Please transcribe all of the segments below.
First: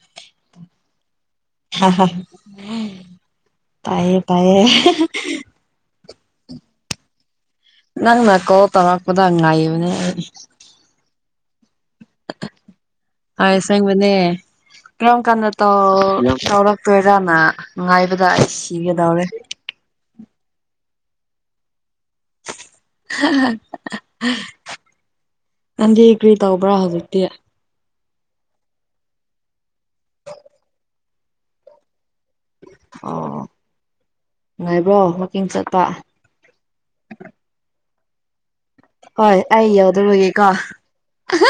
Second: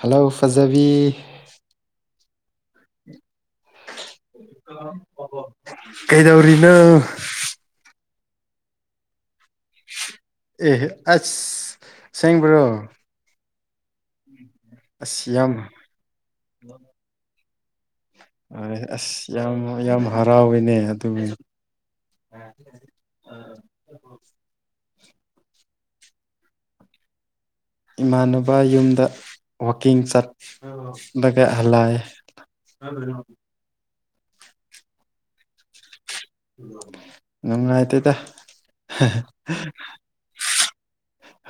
Hello ꯐꯖꯥꯕꯤ ꯄꯌꯦꯌꯦ ꯄꯌꯦꯌꯦ ꯀꯩꯗꯧꯔꯤꯅꯣ ꯅꯪ ꯃ ꯀꯣ ꯇꯔꯄꯗ ꯉꯥꯏꯕꯅꯦ ꯑꯦꯍ ꯑꯁ ꯁꯦꯡꯕ꯭ꯔꯣ ꯑꯩ ꯁꯪꯕꯅꯦ ꯀꯔꯝ ꯑꯁ ꯀꯥꯟꯗ ꯌꯥꯝ ꯇꯧꯔꯛꯇꯣꯏꯔꯅꯥꯏ ꯄꯗꯥ ꯁꯤꯒꯗꯎꯔꯦ ꯑꯁ ꯌꯥꯝ ꯌꯥꯝ ꯍꯔꯥꯎꯋꯤꯅꯦ ꯑꯗꯨꯒꯤ [unintelligible] ꯅꯡꯗꯤ ꯀ꯭ꯔꯤ ꯇꯧꯕ꯭ꯔꯥ ꯍꯧꯖꯤꯛꯇꯤ ꯏꯃꯥꯟꯅꯨꯕ ꯌꯨꯝꯗ ꯋꯥꯛꯀꯤꯡ ꯆꯠꯂꯒ ꯍꯜꯂꯑꯦ ꯑꯣ ꯅꯨꯡꯉꯥꯏꯕ꯭ꯔꯣ ꯋꯥꯀꯤꯡ ꯆꯠꯄ ꯅꯨꯡꯉꯥꯏꯇꯦꯗ ꯍꯣꯏ ꯑꯩ ꯌꯧꯗꯨꯔꯒꯦ ꯀꯣ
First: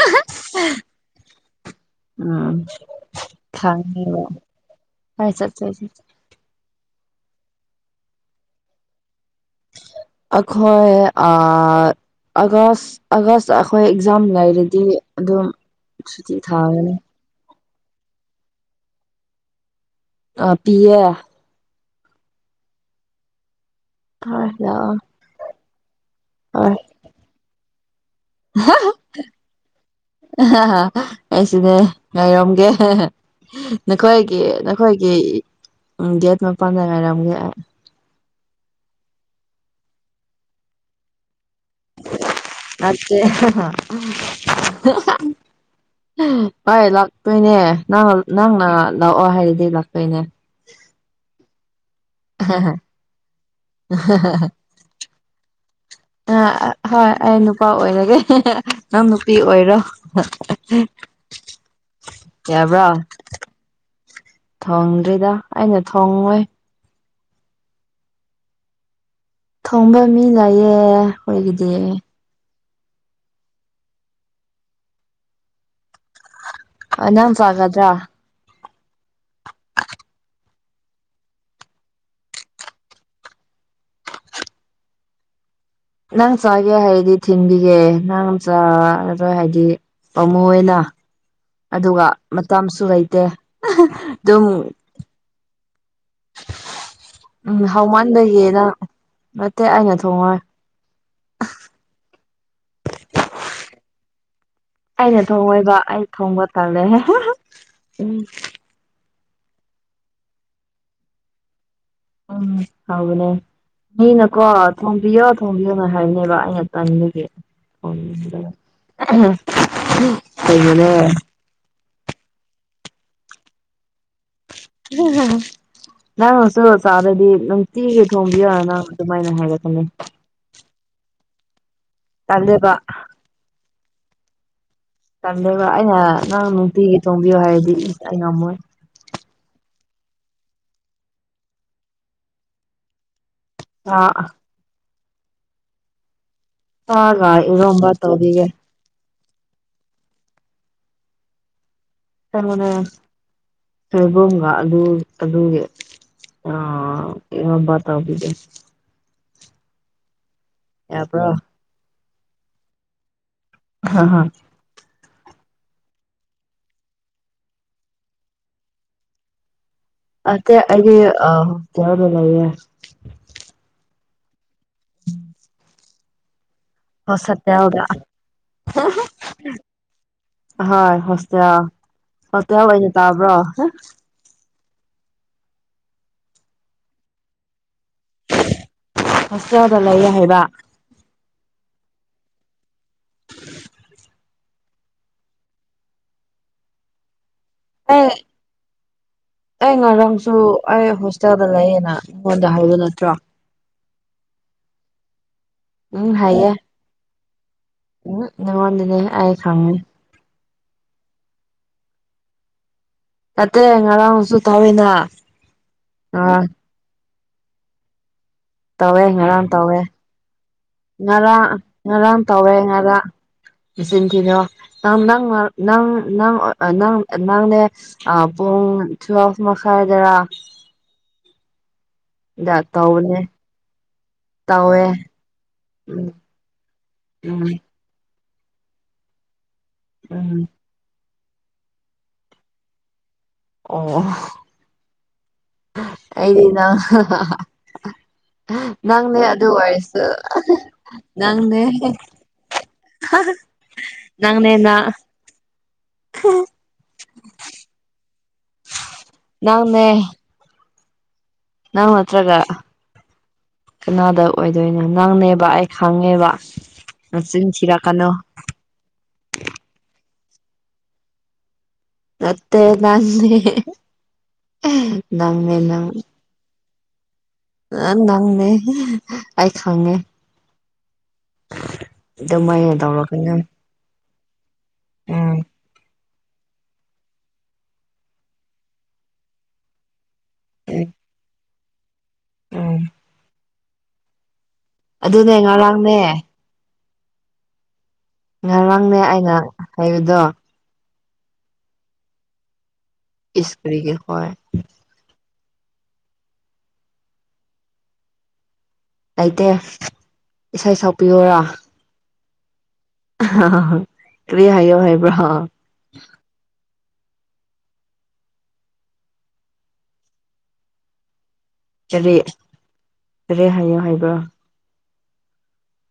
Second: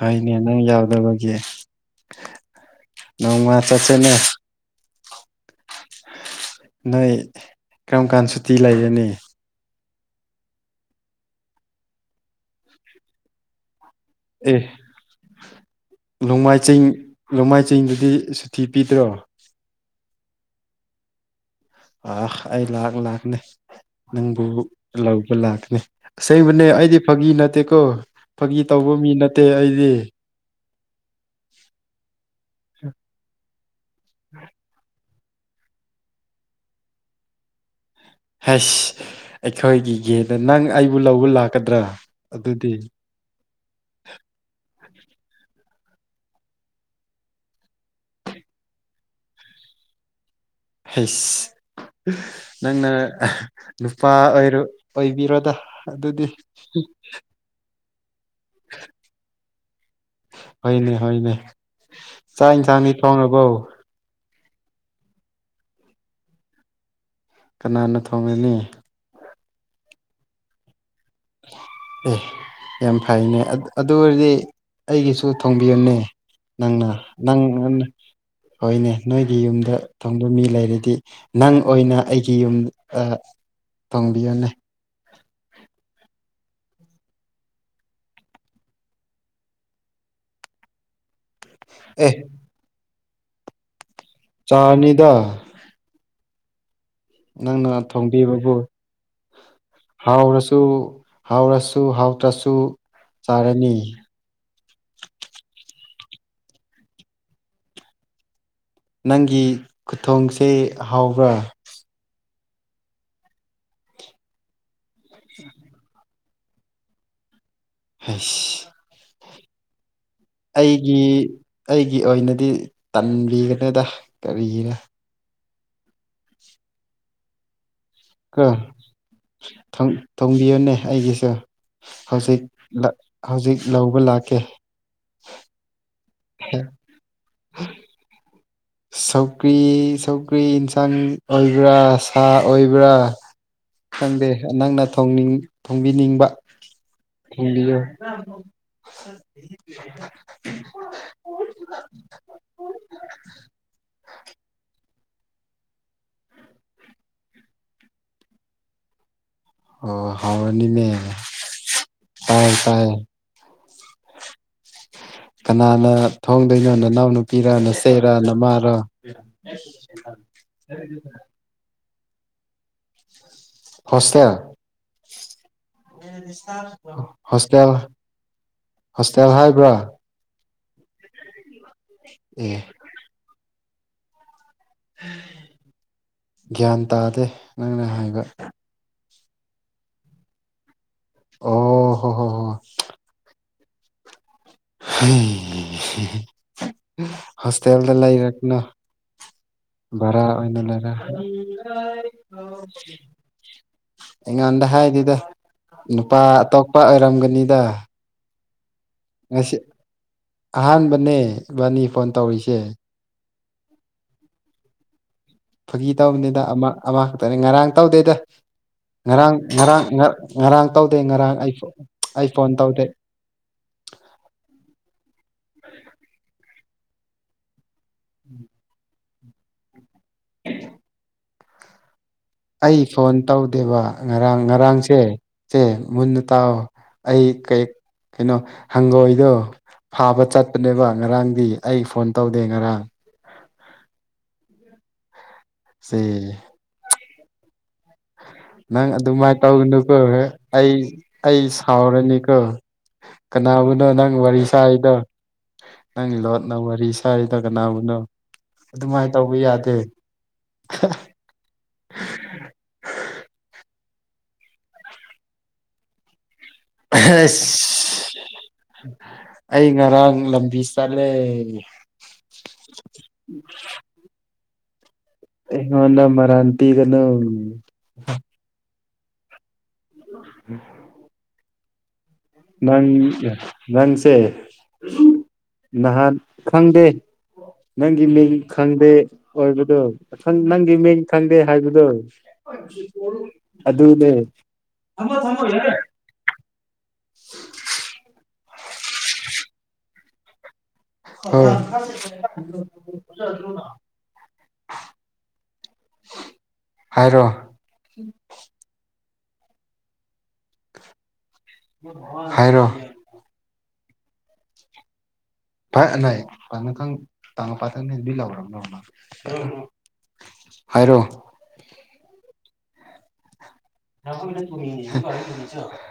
ꯍꯣꯏꯅꯦ ꯅꯪ ꯌꯥꯎꯗꯕꯒꯤ ꯅꯣꯡꯃ ꯆꯠꯁꯦꯅꯦ ꯎꯝ [unintelligible] ꯅꯣꯏ ꯀꯔꯝꯀꯥꯟ ꯁꯨꯇꯤ ꯂꯩꯔꯅꯤ ꯑꯩꯈꯣꯏ ꯑ ꯑꯒꯁ ꯑꯥꯒꯁꯇ ꯑꯩꯈꯣꯏ ꯏꯛꯥꯖꯝ ꯑꯦ ꯂꯩꯔꯗꯤ ꯑꯗꯨꯝ ꯁꯨꯇꯤ ꯊꯥꯒꯅꯤ ꯂꯣꯡꯃꯥꯏ ꯆꯤꯡꯗꯨꯗꯤ ꯁꯨꯇꯤ ꯄꯤꯗ꯭ꯔꯣ ꯑ ꯄꯤꯌꯦ ꯑ ꯑꯩ ꯂꯥꯛ ꯂꯥꯛꯅꯤ ꯅꯪꯕꯨ ꯍꯣꯏ ꯂꯥꯛꯑꯣ ꯂꯧꯕ ꯂꯥꯛꯀꯅꯤ ꯑꯁꯦꯡꯕꯅꯦ ꯍꯣꯏ ꯑꯩꯗꯤ ꯐꯥꯒꯤ ꯅꯠꯇꯦꯀꯣ ꯐꯥꯒꯤ ꯇꯧꯕ ꯃꯤ ꯅꯠꯇꯦ ꯑꯩꯗꯤ ꯑꯩꯁꯤꯅꯦ ꯉꯥꯏꯔꯝꯒꯦ ꯅꯈꯣꯏꯒꯤ ꯅꯈꯣꯏ ꯒꯦꯠ ꯃꯄꯥꯟꯗ ꯂꯩꯔꯝꯒꯦ ꯑꯩ ꯍꯁ ꯑꯩꯈꯣꯏꯒꯤꯒꯅ ꯅꯪ ꯑꯩꯕꯨ ꯂꯧꯕ ꯂꯥꯛꯀꯗ꯭ꯔꯥ ꯑꯗꯨꯗꯤ [unintelligible] ꯍꯣꯏ ꯂꯥꯛꯇꯣꯏꯅꯦ ꯅꯪ ꯅꯪꯅ ꯂꯥꯛꯑꯣ ꯍꯥꯏꯔꯗꯤ ꯂꯥꯛꯇꯣꯏꯅꯦ ꯍꯁ ꯅꯪꯅ ꯅꯨꯄꯥ ꯑꯣꯏꯔ ꯑꯣꯏꯕꯤꯔꯣꯗ ꯑꯗꯨꯗꯤ ꯍ ꯅꯨꯄꯥ ꯑꯣꯏꯔꯒꯦ ꯅꯪ ꯅꯨꯄꯤ ꯑꯣꯏꯔꯣ ꯍꯣꯏꯅꯦ ꯍꯣꯏꯅꯦ ꯆꯥꯛ ꯌꯥꯕ꯭ꯔꯥ ꯌꯦꯟꯁꯥꯡꯅꯤ ꯊꯣꯡꯉꯅꯕꯣ ꯊꯣꯡꯗ꯭ꯔꯤꯗ ꯑꯩꯅ ꯊꯣꯡꯉꯣꯏ ꯀꯅꯥꯅ ꯊꯣꯡꯒꯅꯤ ꯊꯣꯡꯕ ꯃꯤ ꯂꯩꯥꯛꯌꯦꯦ ꯑꯦ ꯌꯥꯝ ꯐꯩꯅꯦ ꯑꯗꯨ ꯑꯣꯏꯔꯗꯤ ꯑꯩꯒꯤꯁꯨ ꯊꯣꯡꯕꯤꯌꯅꯦ ꯅꯪꯅ ꯅꯪ ꯍꯣꯏꯅꯦ ꯅꯣꯏꯒꯤ ꯌꯨꯝꯗ ꯊꯪꯕ ꯃꯤ ꯂꯩꯔꯗꯤ ꯅꯪ ꯑꯣꯏꯅ ꯑꯩꯒꯤ ꯌꯨꯝ ꯐꯣꯡꯕꯤꯌꯅꯦ ꯅꯪ ꯆꯥꯒꯦ ꯍꯥꯏꯗꯤ ꯊꯤꯟꯈꯤꯒꯦ ꯅꯪ ꯆ ꯑꯗ ꯍꯥꯏꯗꯤ ꯄꯥꯃꯨꯡꯅ ꯑꯗꯨꯒ ꯑꯦ ꯃꯇꯝꯁꯨ ꯂꯩꯇꯦ ꯑꯗꯨꯝ ꯆꯥꯅꯤꯗ ꯎꯝ ꯅꯪꯅ ꯊꯣꯡꯝꯕꯤꯕꯕꯨ ꯍꯧꯃꯟꯕꯒꯤꯅ ꯅꯠꯇꯦ ꯑꯩꯅ ꯊꯣꯡꯉꯣꯏ ꯍꯥꯎꯔꯁꯨ ꯇꯨ ꯍꯥꯎꯔꯁꯨ ꯍꯥꯎꯇ꯭ꯔꯁꯨ ꯆꯥꯔꯅꯤ ꯑꯩꯅ ꯊꯣꯡꯉꯣꯏꯕ ꯑꯩ ꯊꯣꯡꯕ ꯇꯜꯂꯦ ꯎꯝ ꯅꯪꯒꯤ ꯈꯨꯊꯣꯡꯁꯦ ꯍꯥꯎꯕ꯭ꯔꯥ ꯎꯝ ꯍꯅꯦ ꯃꯤ ꯅ ꯀꯣꯋꯥ ꯊꯣꯡꯝꯕꯤꯌꯣ ꯊꯣꯡꯕꯤꯌꯣꯅ ꯍꯥꯏꯕꯅꯦꯕ ꯑꯩꯅ ꯇꯅꯤꯡꯒꯤ ꯍꯩꯁ ꯍ ꯑꯩꯒꯤ ꯑꯩꯒꯤ ꯑꯣꯏꯅꯗꯤ ꯇꯟꯕꯤꯒꯅꯤꯗ ꯀꯔꯤꯒꯤꯅ ꯎ ꯅꯁꯨ ꯁꯔꯗꯤ ꯆꯤꯒ ꯊꯣꯡꯕ ꯀꯣ ꯌꯥ ꯅꯪ ꯑꯗꯨꯃꯥꯏꯅ ꯍꯥꯏꯔꯛꯀꯅꯤ ꯊꯣꯡ ꯊꯣꯡꯕꯤꯌꯨꯅꯦ ꯑꯩꯒꯤꯁꯨ ꯍꯧꯖꯤꯛ ꯇꯜꯂꯦꯕ ꯍꯧꯖꯤꯛ ꯂꯧꯕ ꯂꯥꯛꯀꯦ ꯇꯝꯖꯕ ꯑꯩꯅ ꯅꯪ ꯅꯨꯡꯇꯤꯒꯤ ꯊꯣꯡꯕꯤꯌꯨ ꯍꯥꯏꯔꯗꯤ ꯑꯩ ꯉꯝꯃꯣꯏ ꯁꯧꯀ꯭ꯔꯤ ꯁꯧꯀ꯭ꯔꯤ ꯏꯟꯁꯥꯡ ꯑꯣꯏꯕ꯭ꯔꯥ ꯁꯥ ꯑꯣꯏꯕ꯭ꯔꯥ ꯁꯥ ꯈꯪꯗꯦ ꯅꯪꯅꯅꯤꯡ ꯊꯣꯡꯕꯤꯅꯤꯡꯕ ꯍ ꯊꯣꯡꯕꯤꯌꯨ ꯏꯝꯕ ꯇꯧꯔꯤꯦ [inaudible] ꯁ ꯃꯅ ꯁꯕꯒ ꯑꯗꯨ ꯑꯗꯨ ꯑꯕ ꯇꯥꯎꯕꯤꯗꯦ ꯑꯣ ꯍꯥꯎꯅꯤꯅꯦ ꯌꯥꯕ꯭ꯔꯣ ꯇꯥꯏ ꯇꯥꯏ ꯍꯥ ꯍ ꯀꯅꯥꯅ ꯊꯣꯡꯗꯣꯏꯅꯣ ꯅꯅꯥꯎꯅ ꯅꯨꯄꯤꯔ ꯅ ꯆꯩ ꯆꯩꯔ ꯅ ꯃꯥꯔꯣ ꯑꯠꯇ ꯑꯩꯗꯤ ꯑ ꯀ ꯂꯦ ꯍꯣꯁꯇꯦꯜ ꯍ ꯁꯇ ꯍꯣꯁꯇꯦꯜ ꯑꯣꯏꯒ ꯍꯣꯁꯇꯦꯜ ꯍꯥꯏꯕ꯭ꯔꯥ ꯍꯣꯏ ꯍꯣꯁꯇꯦꯜ ꯑꯦ ꯍꯣꯁꯇꯦꯜ ꯑꯩꯅ ꯇꯥꯕ꯭ꯔꯣ ꯒ꯭ꯌꯥꯟ ꯇꯥꯗꯦ ꯅꯪꯅ ꯍꯥꯏꯕ ꯍꯣꯁꯇꯦꯜꯗ ꯂꯩꯔꯦ ꯍꯥꯏꯕ ꯑꯣ ꯍꯣ ꯍꯣ ꯍ [unintelligible] ꯍꯁꯇꯦꯜꯗ ꯑꯩ ꯂꯩ ꯔꯛꯅ ꯑꯩ ꯚꯔꯥ ꯉꯔꯥꯡꯁꯨ ꯑꯣꯏꯅ ꯑꯣꯏꯅ ꯑꯩ ꯂꯩꯔ ꯍꯣꯁꯇꯦꯜꯗ ꯂꯩꯌꯦꯅ ꯅꯉꯣꯟꯗ ꯍꯥꯏꯕ ꯅꯠꯇ꯭ꯔꯣ ꯑꯩꯉꯣꯟꯗ ꯍꯥꯏꯗꯨꯗ ꯅꯨꯄꯥ ꯑꯇꯣꯞꯄ ꯑꯣꯏꯔꯝꯒꯅꯤꯗ ꯎ ꯅꯉ ꯋꯥꯟꯅꯦ ꯉꯁꯤ ꯑꯍꯥꯟꯕꯅꯦ ꯏꯕꯥꯅꯤ ꯐꯣꯟ ꯇꯧꯔꯤꯁꯦ ꯅꯠꯇꯦ ꯉꯔꯥꯡꯁꯨ ꯊꯥꯋꯅ ꯐꯥꯒꯤ ꯇꯧꯕꯅꯤꯅ ꯑꯃ ꯑꯃꯈꯛꯇꯅꯤ ꯉꯔꯥꯡ ꯇꯧꯗꯣꯏꯗ ꯇꯧꯋꯦ ꯉꯔꯥꯡ ꯇꯧꯋꯦ ꯉꯔꯥꯡ ꯉꯥꯡ ꯉꯥꯛ ꯉꯔꯥꯡ ꯉꯔꯥꯡ ꯇꯧꯋꯦ ꯉꯔꯥꯡ ꯃꯆꯤꯟꯊꯤꯗꯣ ꯅꯪ ꯅ ꯅꯪ ꯅꯪ ꯅꯪ ꯅꯪꯅꯦ ꯑ ꯄꯨꯡ ꯊꯨꯐ ꯃꯈꯁꯥꯏꯗꯔꯥ ꯑꯩ ꯐꯣꯟ ꯇꯧꯗꯦꯕ ꯉꯔꯥꯡ ꯇꯧꯋꯦ ꯉꯔꯥꯡꯁꯦ ꯁꯦ ꯎꯝ ꯃꯨꯟꯅ ꯇꯥꯛꯑꯣ ꯑꯩ ꯎꯝ ꯀ ꯀꯩꯅꯣ ꯍꯪꯒꯣꯏꯗꯣ ꯐꯥꯕ ꯎꯝ ꯆꯠꯄ ꯅꯦꯕ ꯉꯔꯥꯡꯗꯤ ꯑꯩ ꯐꯣꯟ ꯇꯧꯗꯦ ꯉꯔꯥꯡ ꯑꯣ ꯁꯦ ꯑꯩꯗꯤ ꯅꯡ ꯅꯪ ꯑꯗꯨꯃꯥꯏꯅ ꯇꯧꯒꯅꯨꯀꯣ ꯑꯩ ꯑꯩ ꯅꯪꯅꯦ ꯁꯥꯎꯔꯅꯤꯀꯣ ꯀꯅꯥꯕꯨꯅꯣ ꯅꯪ ꯋꯥꯔꯤ ꯅꯪꯅꯦ ꯅꯪ ꯁꯔꯤꯗꯣ ꯅꯪ ꯂꯣꯠꯅ ꯋꯥꯔꯤ ꯁꯥ ꯁꯥꯔꯤꯗ ꯀꯅꯥꯕꯨꯅꯣ ꯑꯗꯨꯃꯥꯏꯅ ꯇꯧꯕ ꯌꯥꯗꯦ ꯅꯪꯅꯦ [unintelligible] ꯀꯅꯥꯗ ꯑꯣꯏꯗꯣꯏꯅꯣ ꯅꯪꯅꯦꯕ ꯑꯩ ꯈꯪꯉꯦꯕ ꯃꯆꯤꯟ ꯊꯤꯔꯛꯀꯅꯣ ꯑꯁ ꯑꯩ ꯉꯔꯥꯡ ꯂꯝꯕꯤ ꯆꯠꯂꯦ ꯅꯠꯇꯦ ꯅꯡꯅꯦ ꯑꯩꯉꯣꯟꯗꯥ ꯃꯔꯥꯜ ꯄꯤꯒꯅꯣ ꯑ ꯅꯪꯅꯦ ꯑꯩ ꯈꯡꯉꯦ ꯅꯪ ꯅꯪꯁꯦ ꯎꯝ ꯅꯍꯥꯟ ꯈꯪꯗꯦ ꯅꯪꯒꯤ ꯃꯤꯡ ꯈꯪꯗꯦ ꯑꯣꯏꯕꯗꯣ ꯅꯪꯒꯤ ꯎꯝ ꯃꯤꯡ ꯈꯪꯗꯦ ꯍꯥꯏꯕꯗꯣ ꯎꯝ ꯑꯗꯨꯅꯦ ꯑꯗꯨꯅꯦ ꯉꯔꯥꯡꯅꯦ [inaudible] ꯉꯔꯥꯡꯅꯦ ꯑꯩꯅ ꯍꯥꯏꯕꯗꯣ ꯏꯁ ꯀꯔꯤꯒꯤ ꯍꯣꯏ [unintelligible] ꯍꯥꯏꯔꯣ [inaudible] ꯂꯩꯇꯦ ꯏꯁꯩ ꯁꯛꯄꯤꯌꯣꯔꯥ ꯍꯥꯏꯔꯣ ꯀꯔꯤ ꯍꯥꯏꯎ ꯍꯥꯏꯕ꯭ꯔꯥ [unintelligible] ꯍꯥꯏꯔꯣ ꯀꯔꯤ ꯀꯔꯤ ꯍꯥꯏꯌꯨ [unintelligible]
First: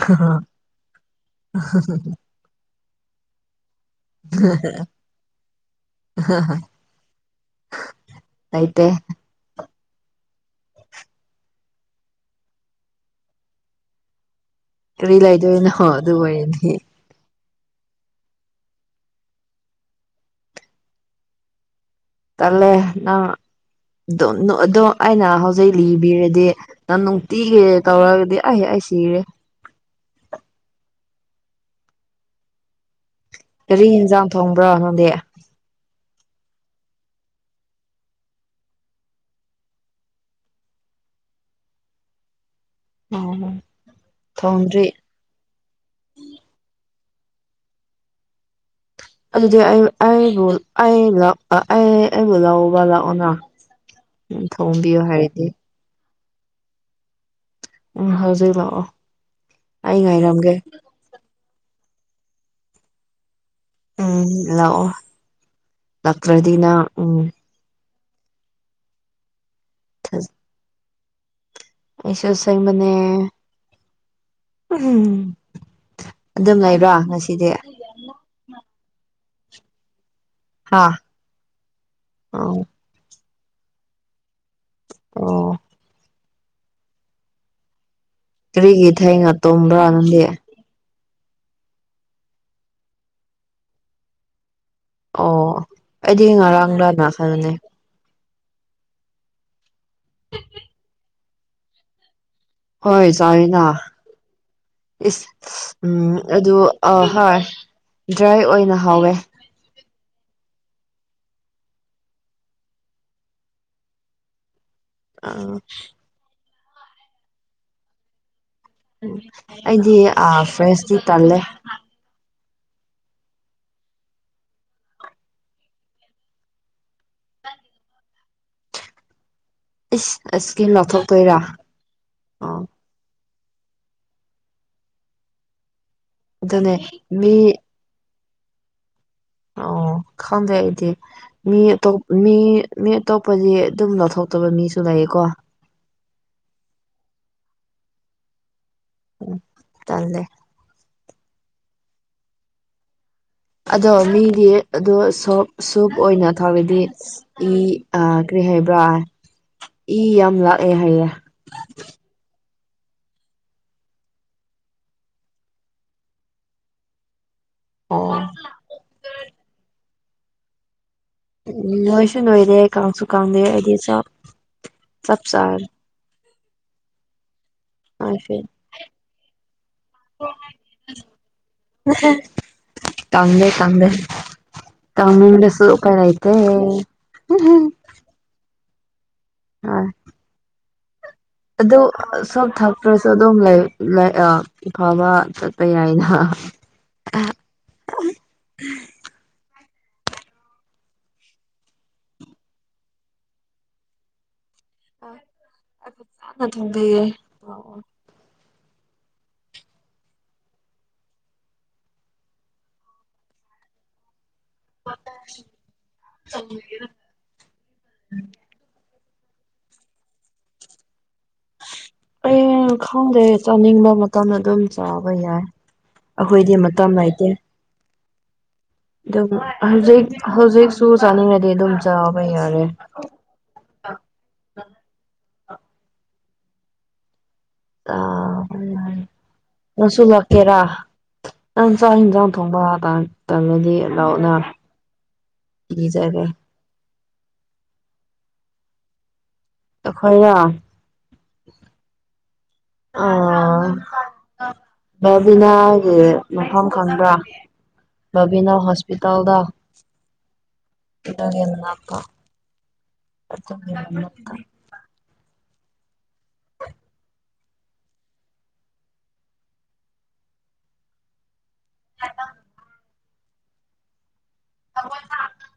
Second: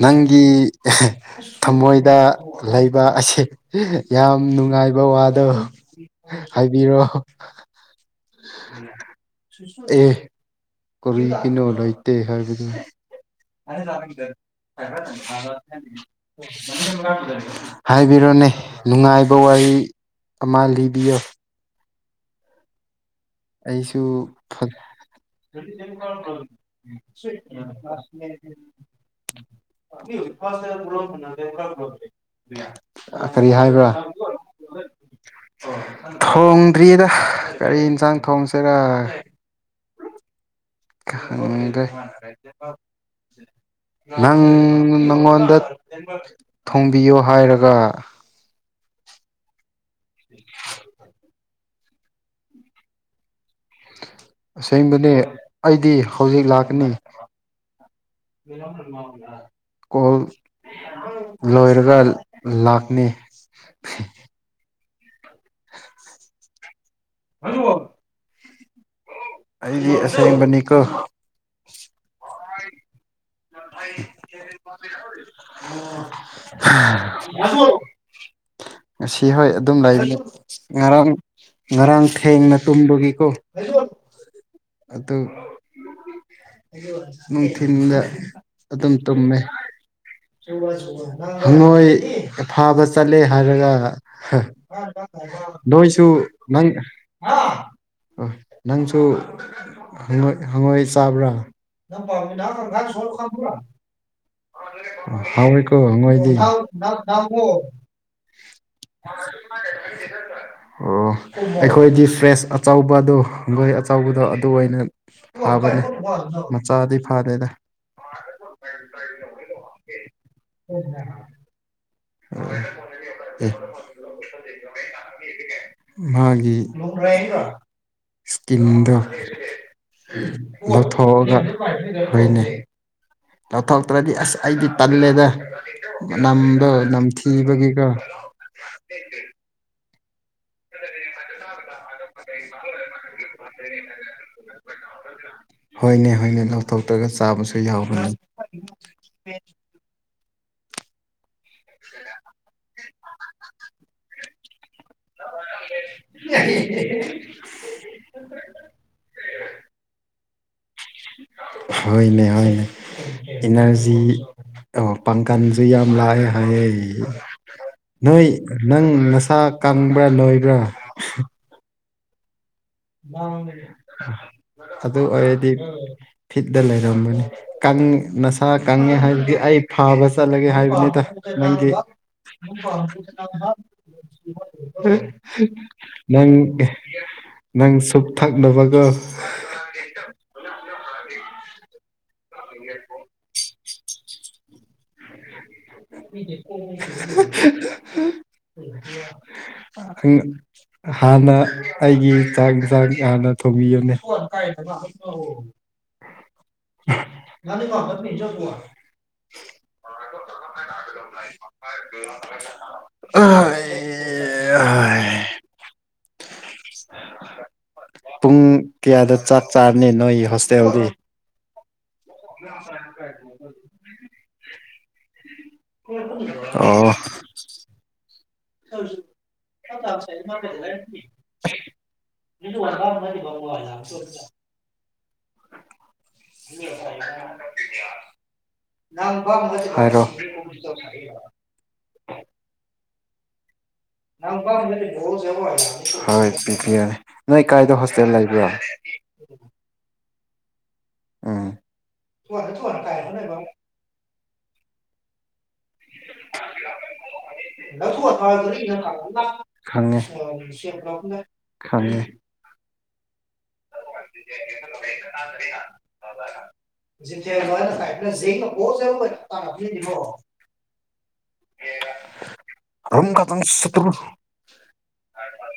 ꯅꯪꯒꯤ ꯊꯃꯣꯏꯗ ꯂꯩꯕ ꯑꯁꯤ ꯌꯥꯝ ꯅꯨꯡꯉꯥꯏꯕ ꯋꯥꯗꯣ ꯍꯥꯏꯕꯤꯔꯣ ꯂꯩꯇꯦ ꯑꯦ ꯀꯔꯤꯒꯤꯅꯣ ꯂꯩꯇꯦ ꯍꯥꯏꯕꯗꯨ ꯀꯔꯤ ꯂꯩꯗꯣꯏꯅꯣ ꯑꯗꯨ ꯑꯣꯏꯔꯗꯤ [unintelligible] ꯍꯥꯏꯕꯤꯔꯣꯅꯦ ꯅꯨꯡꯉꯥꯏꯕ ꯋꯥꯔꯤ ꯑꯃ ꯂꯤꯕꯤꯌꯣ ꯇꯜꯂꯦ ꯑꯩꯁꯨ ꯅꯡ ꯑꯗꯣ ꯑꯩꯅ ꯍꯧꯖꯤꯛ ꯂꯤꯕꯤꯔꯗꯤ ꯅꯪ ꯅꯨꯡꯇꯤꯒꯤ ꯇꯧꯔꯛꯑꯗꯤ ꯑꯩ ꯑꯩꯁ [unintelligible] [unintelligible] ꯀꯔꯤ ꯍꯥꯏꯕ꯭ꯔꯥ ꯌꯦꯟꯖꯥꯡ ꯊꯣꯡꯕ꯭ꯔꯣ ꯅꯪꯗꯤ ꯊꯣꯡꯗ꯭ꯔꯤꯗ ꯀꯔꯤ ꯌꯦꯟꯁꯥꯡ ꯊꯣꯡꯁꯤꯔ ꯈꯪꯗ꯭ꯔꯦ ꯅꯪ ꯊꯣꯡꯗ꯭ꯔꯤ ꯅꯪꯉꯣꯟꯗ ꯊꯣꯡꯕꯤꯌꯣ ꯍꯥꯏꯔꯒ ꯑꯗꯨꯗꯤ ꯑꯩꯕꯨ ꯂꯧꯕꯥ ꯂꯥꯛꯑꯣꯅ ꯊꯣꯡꯕꯤꯌꯨ ꯑꯁꯦꯡꯕꯅꯦ ꯍꯥꯏꯔꯗꯤ ꯑꯩꯗꯤ ꯍꯧꯖꯤꯛ ꯂꯥꯛꯀꯅꯤ ꯎꯝ ꯍꯧꯖꯤꯛ ꯂꯥꯛꯑꯣ ꯑꯩ ꯀꯣꯜ ꯉꯥꯏꯔꯝꯒꯦ ꯂꯣꯏꯔꯒ ꯂꯥꯛꯅꯤ ꯎꯝ ꯂꯥꯛꯑꯣ ꯂꯇ꯭ꯔꯗꯤꯅ ꯎꯝ [unintelligible] ꯑꯩꯗꯤ ꯑꯁꯦꯡꯕ ꯅꯤꯀꯣ ꯑꯩꯁꯨ ꯑꯁꯦꯡꯕꯅꯦ ꯎ ꯑꯗꯨꯝ ꯂꯩꯕ꯭ꯔꯥ ꯉꯁꯤꯗꯤ ꯉꯁꯤ ꯍꯣꯏ ꯑꯗꯨꯝ ꯂꯩꯔꯤꯅꯤ ꯍꯥ ꯉꯔꯥꯡ ꯉꯔꯥꯡ ꯊꯦꯡꯅ ꯑꯣ ꯇꯨꯝꯕꯒꯤꯀꯣ꯫ ꯑꯗꯨ ꯑꯣ ꯅꯨꯡꯊꯤꯟꯗ꯫ ꯀꯔꯤꯒꯤ ꯊꯦꯡꯅ ꯇꯨꯝꯕ꯭ꯔꯥ ꯅꯪꯗꯤ꯫ ꯍꯪꯉꯣꯏ ꯐꯥꯕ ꯆꯠꯂꯦ ꯍꯥꯏꯔꯒ ꯑꯣ ꯅꯣꯏꯁꯨ ꯑꯩꯗꯤ ꯅꯪ ꯉꯔꯥꯡꯂꯅ ꯈꯟꯕꯅꯦ ꯑꯣ ꯅꯪꯁꯨ ꯍꯪꯉꯣꯏ ꯍꯪꯉꯣꯏ ꯆꯥꯕ꯭ꯔꯥ꯫ ꯍꯣꯏ ꯆꯥꯌꯦꯅ꯫ ꯏꯁ ꯍꯥꯎꯋꯤꯀꯣ ꯎꯝ ꯍꯪꯉꯣꯏꯗꯤ ꯑꯗꯨ ꯑꯣ ꯑꯥ ꯍꯣꯏ ꯗ꯭ꯔꯥꯏ ꯑꯣꯏꯅ ꯍꯥꯎꯋꯦ꯫ [inaudible] ꯑꯣ ꯑꯩꯈꯣꯏꯗꯤ ꯐ꯭ꯔꯦꯁ ꯑꯆꯧꯕꯗꯨ ꯍꯪꯉꯣꯏ ꯑꯆꯧꯕꯗꯨ ꯑꯗꯨ ꯑꯣꯏꯅ ꯑꯥ ꯐꯥꯕꯅꯦ ꯃꯆꯥꯗꯤ ꯐꯥꯗꯦꯗ꯫ ꯎꯝ ꯑꯩꯗꯤꯑꯥ ꯐ꯭ꯔꯦꯁꯇꯤ ꯇꯜꯂꯦ꯫ [inaudible] ꯃꯥꯒꯤ ꯏꯁꯀꯤꯟꯗꯣ꯫ ꯏꯁ ꯏꯁꯀꯤꯟ ꯂꯧꯊꯣꯛꯑꯒ ꯂꯧꯊꯣꯛꯇꯣꯏꯔꯥ ꯍꯥꯏꯅꯩ꯫ ꯑꯣ ꯂꯧꯊꯣꯛꯇ꯭ꯔꯗꯤ ꯑꯁ ꯑꯩꯗꯤ ꯇꯜꯂꯦꯗ ꯅꯝꯗꯣ ꯑꯗꯨꯅꯦ ꯃꯤ ꯅꯝꯊꯤꯕꯒꯤꯀꯣ꯫ ꯑꯣ ꯈꯪꯗꯦ ꯑꯩꯗꯤ꯫ ꯃꯤꯑꯥꯇꯣꯞ ꯃꯤ ꯃꯤ ꯑꯇꯣꯞꯄꯗꯤ ꯑꯗꯨꯝ ꯂꯧꯊꯣꯛꯇꯕ ꯃꯤꯁꯨ ꯂꯩꯌꯦꯀꯣ꯫ ꯍꯣꯏꯅꯦ ꯍꯣꯏꯅꯦ ꯂꯧꯊꯣꯛꯇ꯭ꯔꯒ ꯆꯥꯕꯁꯨ ꯌꯥꯎꯔꯅꯤ꯫ ꯎꯝ ꯇꯥꯜꯂꯦ꯫ [inaudible] ꯑꯗꯣ ꯃꯤꯗꯤ ꯑꯗꯣ ꯁꯣꯞ ꯁꯣꯞ ꯑꯣꯏꯅ ꯊꯛꯂꯤꯗꯤ꯫ ꯏ ꯑ ꯀꯔꯤ ꯍꯥꯏꯕ꯭ꯔꯥ ꯏ ꯌꯥꯝ ꯂꯥꯛꯑꯦ ꯍꯥꯏꯌꯦ꯫ ꯍꯣꯏꯅꯦ ꯍꯣꯏꯅꯦ꯫ ꯏꯅꯔꯖꯤ ꯑꯣ ꯄꯪꯊꯍꯟꯕꯁꯨ ꯌꯥꯝ ꯂꯥꯛꯑꯦ ꯍꯥꯏꯑꯦ꯫ ꯅꯣꯏ ꯑꯣ ꯅꯪ ꯅꯁꯥ ꯀꯪꯕ꯭ꯔꯥ ꯅꯣꯏꯕ꯭ꯔꯥ꯫ ꯎ ꯃꯣꯏꯁꯨ ꯅꯣꯏꯔꯦ ꯀꯥꯡꯁꯨ ꯀꯥꯡꯗꯦ ꯑꯩꯗꯤ ꯆꯞ ꯑꯗꯨ ꯆꯞ ꯑꯣꯏꯔꯗꯤ ꯆꯥꯔꯦ ꯐꯤꯠꯇ ꯂꯩꯔꯝꯝꯕꯅꯦ꯫ ꯀꯪ ꯅꯣꯏꯁꯦ ꯅꯁꯥ ꯀꯪꯉꯦ ꯍꯥꯏꯕꯗꯤ ꯑꯩ ꯐꯥꯕ ꯆꯠꯂꯒꯦ ꯍꯥꯏꯕꯅꯤꯗ ꯅꯪꯒꯤ꯫ ꯀꯪꯗꯦ ꯀꯪꯗꯦ ꯀꯪꯅꯤꯡꯉꯁꯨ ꯎꯄꯥꯏ ꯂꯩꯇꯦ꯫ ꯅꯪ ꯅꯪ ꯁꯨꯞ ꯊꯛꯅꯕꯒ꯫ ꯍ꯫ ꯑꯗꯨ ꯁꯨꯞ ꯊꯛꯇꯔꯁꯨ ꯑꯗꯨꯝ ꯂꯩ ꯂꯩ ꯑꯥ ꯐꯕ꯫ [unintelligible] ꯍꯥꯟꯅ ꯑꯩꯒꯤ ꯆꯥꯛ ꯌꯦꯟꯁꯥꯡ ꯍꯥꯟꯅ ꯊꯣꯡꯕꯤꯌꯨꯅꯦ꯫ ꯍꯥꯟꯅ ꯊꯣꯡꯕꯤꯌꯦ [unintelligible] [unintelligible] [inaudible] ꯄꯨꯡ ꯀꯌꯥꯗ ꯆꯥꯛ ꯆꯥꯔꯅꯤ ꯅꯣꯏꯒꯤ ꯍꯣꯁꯇꯦꯜꯗꯤ꯫ ꯑꯩ ꯈꯪꯗꯦ ꯆꯥꯅꯤꯡꯕ ꯃꯇꯝꯗ ꯑꯗꯨꯝ ꯆꯥꯕ ꯌꯥꯏ꯫ ꯑꯩꯈꯣꯏꯗꯤ ꯃꯇꯝ ꯑꯣ ꯂꯩꯇꯦ꯫ ꯑꯗꯨꯝ ꯍꯧꯖꯤꯛ ꯍꯧꯖꯤꯛꯁꯨ ꯆꯥꯅꯤꯡꯉꯗꯤ ꯑꯗꯨꯝ ꯆꯥꯕ ꯌꯥꯔꯦ꯫ [unintelligible] ꯍꯥꯏꯔꯣ꯫ ꯅꯪꯁꯨ ꯂꯥꯛꯀꯦꯔꯥ ꯅꯪ ꯏꯟꯖꯥꯡ ꯊꯣꯡꯝꯕ [unintelligible] ꯇꯥꯜꯂꯗꯤ ꯂꯥꯎ ꯍꯣꯏ ꯄꯤꯕꯤꯌꯥꯅꯤ ꯅꯣꯏ ꯀꯥꯏꯗ ꯍꯣꯁꯇꯦꯜ ꯂꯩꯕ꯭ꯔꯣ꯫ ꯑꯩꯈꯣꯏꯔꯣ꯫ ꯎꯝ [unintelligible] ꫰꫰ ꯕꯕꯤꯅꯒꯤ ꯃꯐꯝ ꯈꯪꯕ꯭ꯔꯥ꯫ ꯕꯥꯕꯤꯅꯥ ꯍꯣꯁꯄꯤꯇꯥꯜꯗ ꯈꯪꯉꯦ ꯑꯗꯨꯒꯤ ꯃꯅꯥꯛꯇ ꯈꯪꯉꯦ [unintelligible] [unintelligible] [unintelligible] [unintelligible] [unintelligible]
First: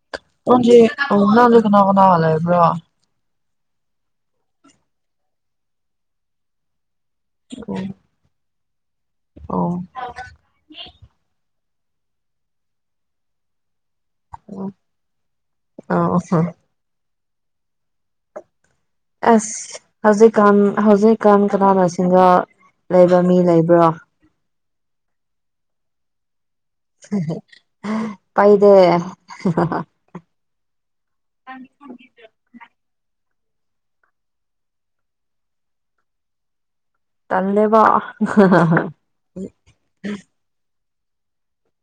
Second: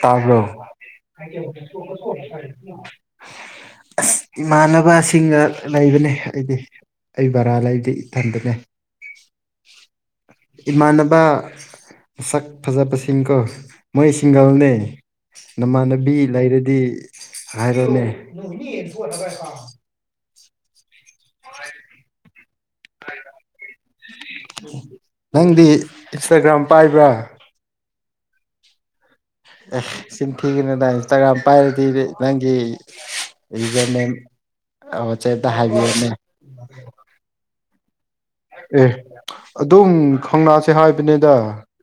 ꯇꯥꯕꯔ‌ꯣ ꯅꯪꯗꯤ ꯑꯣ ꯅꯪꯗꯤ ꯀꯅꯥ ꯀꯅꯥ ꯂꯩꯕ꯭ꯔꯣ ꯑꯁ ꯏꯃꯥꯟꯅꯕꯁꯤꯡꯒ ꯂꯩꯕꯅꯦ ꯑꯩꯗꯤ ꯑꯩ ꯕꯔꯥꯗ ꯑꯩꯗꯤ ꯏꯊꯟꯗ ꯂꯩ ꯑꯣ ꯏꯃꯥꯟꯅꯕ ꯃꯁꯛ ꯐꯖꯕꯁꯤꯡꯀꯣ ꯃꯣꯏ ꯁꯤꯡꯒꯜꯅꯦ ꯅꯃꯥꯟꯅꯕꯤ ꯑꯣ ꯑꯁ ꯂꯩꯔꯗꯤ ꯍꯥꯏꯔꯣꯅꯦ [unintelligible] ꯑꯁ ꯍꯧꯖꯤꯛꯀꯥꯟ ꯍꯧꯖꯤꯛꯀꯥꯟ ꯀꯅꯥꯅ ꯁꯤꯡꯒꯜ ꯂꯩꯕ ꯃꯤ ꯂꯩꯕ꯭ꯔꯣ ꯅꯪꯗꯤ ꯏꯟꯁꯇꯥꯒ꯭ꯔꯥꯝ ꯄꯥꯏꯕ꯭ꯔꯥ ꯎꯝ ꯄꯥꯏꯗ‌ꯦ ꯑꯦ ꯅꯆꯤꯟ ꯊꯤꯒꯅꯨꯗ ꯏꯟꯁꯇꯥꯒ꯭ꯔꯥꯝ ꯄꯥꯏꯔꯗꯤ ꯅꯪꯒꯤ ꯌꯨꯖꯔꯅ‌ꯦꯝ ꯑꯣ ꯋꯥꯠꯆꯞꯇ ꯍꯥꯏꯕꯤꯌ‌ꯣꯅꯦ ꯇꯜꯂ‌ꯦꯕ ꯑꯦ ꯑꯗꯨꯝ ꯈꯪꯅꯥꯁꯦ ꯍꯥꯏꯕꯅꯤꯗ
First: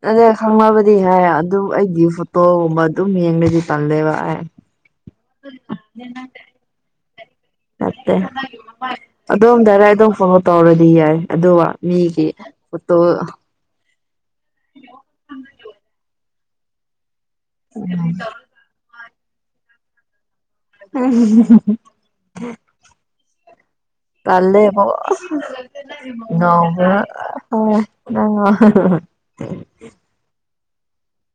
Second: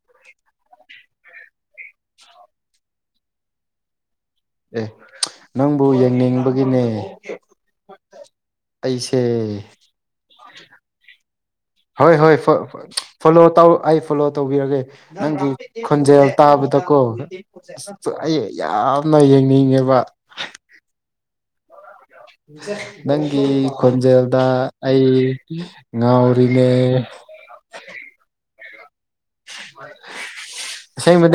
ꯇꯜꯂ‌ꯦ ꯈꯪꯅꯕꯗꯤ ꯍꯥꯏꯌ‌ꯦ ꯑꯗꯨꯝ ꯑꯩꯒꯤ ꯐꯣꯇꯣꯒꯨꯝꯕ ꯑꯗꯨꯝ ꯌꯦꯡꯂꯗꯤ ꯇꯜꯂ‌ꯦꯕ ꯍꯥꯏ ꯑꯦ ꯅꯪꯕꯨ ꯌꯦꯡꯅꯤꯡꯕꯒꯤꯅꯦ ꯅꯠꯇꯦ ꯑꯩꯁꯦ ꯑꯗꯨꯝ ꯗꯥꯏꯔ‌ꯦꯛ ꯑꯗꯨꯝ ꯐꯣꯂ‌ꯣ ꯇꯧꯔꯗꯤ ꯌꯥꯏ ꯑꯗ‌ꯣ ꯍꯣꯏ ꯍꯣꯏ ꯐꯣ ꯐꯣꯂꯣ ꯇꯧ ꯐꯣꯂꯣ ꯇꯧꯕꯤꯔꯒꯦ ꯅꯪꯒꯤ ꯈꯣꯟꯖꯦꯜ ꯇꯥꯕꯗꯀꯣ ꯑꯁ ꯑꯩ ꯌꯥꯝꯅ ꯌꯦꯡꯅꯤꯡꯉꯦꯕ [unintelligible] ꯅꯪꯒꯤ ꯇꯜꯂ‌ꯦꯕꯨ ꯈꯣꯟꯖꯦꯜꯗ ꯑꯩ ꯉꯝꯃꯔ‌ꯣꯏ ꯉꯥꯎꯔꯤꯅꯦ ꯑꯣ ꯅꯪꯔ‌ꯣ ꯑꯁ‌ꯦꯡꯕꯅ‌ꯦ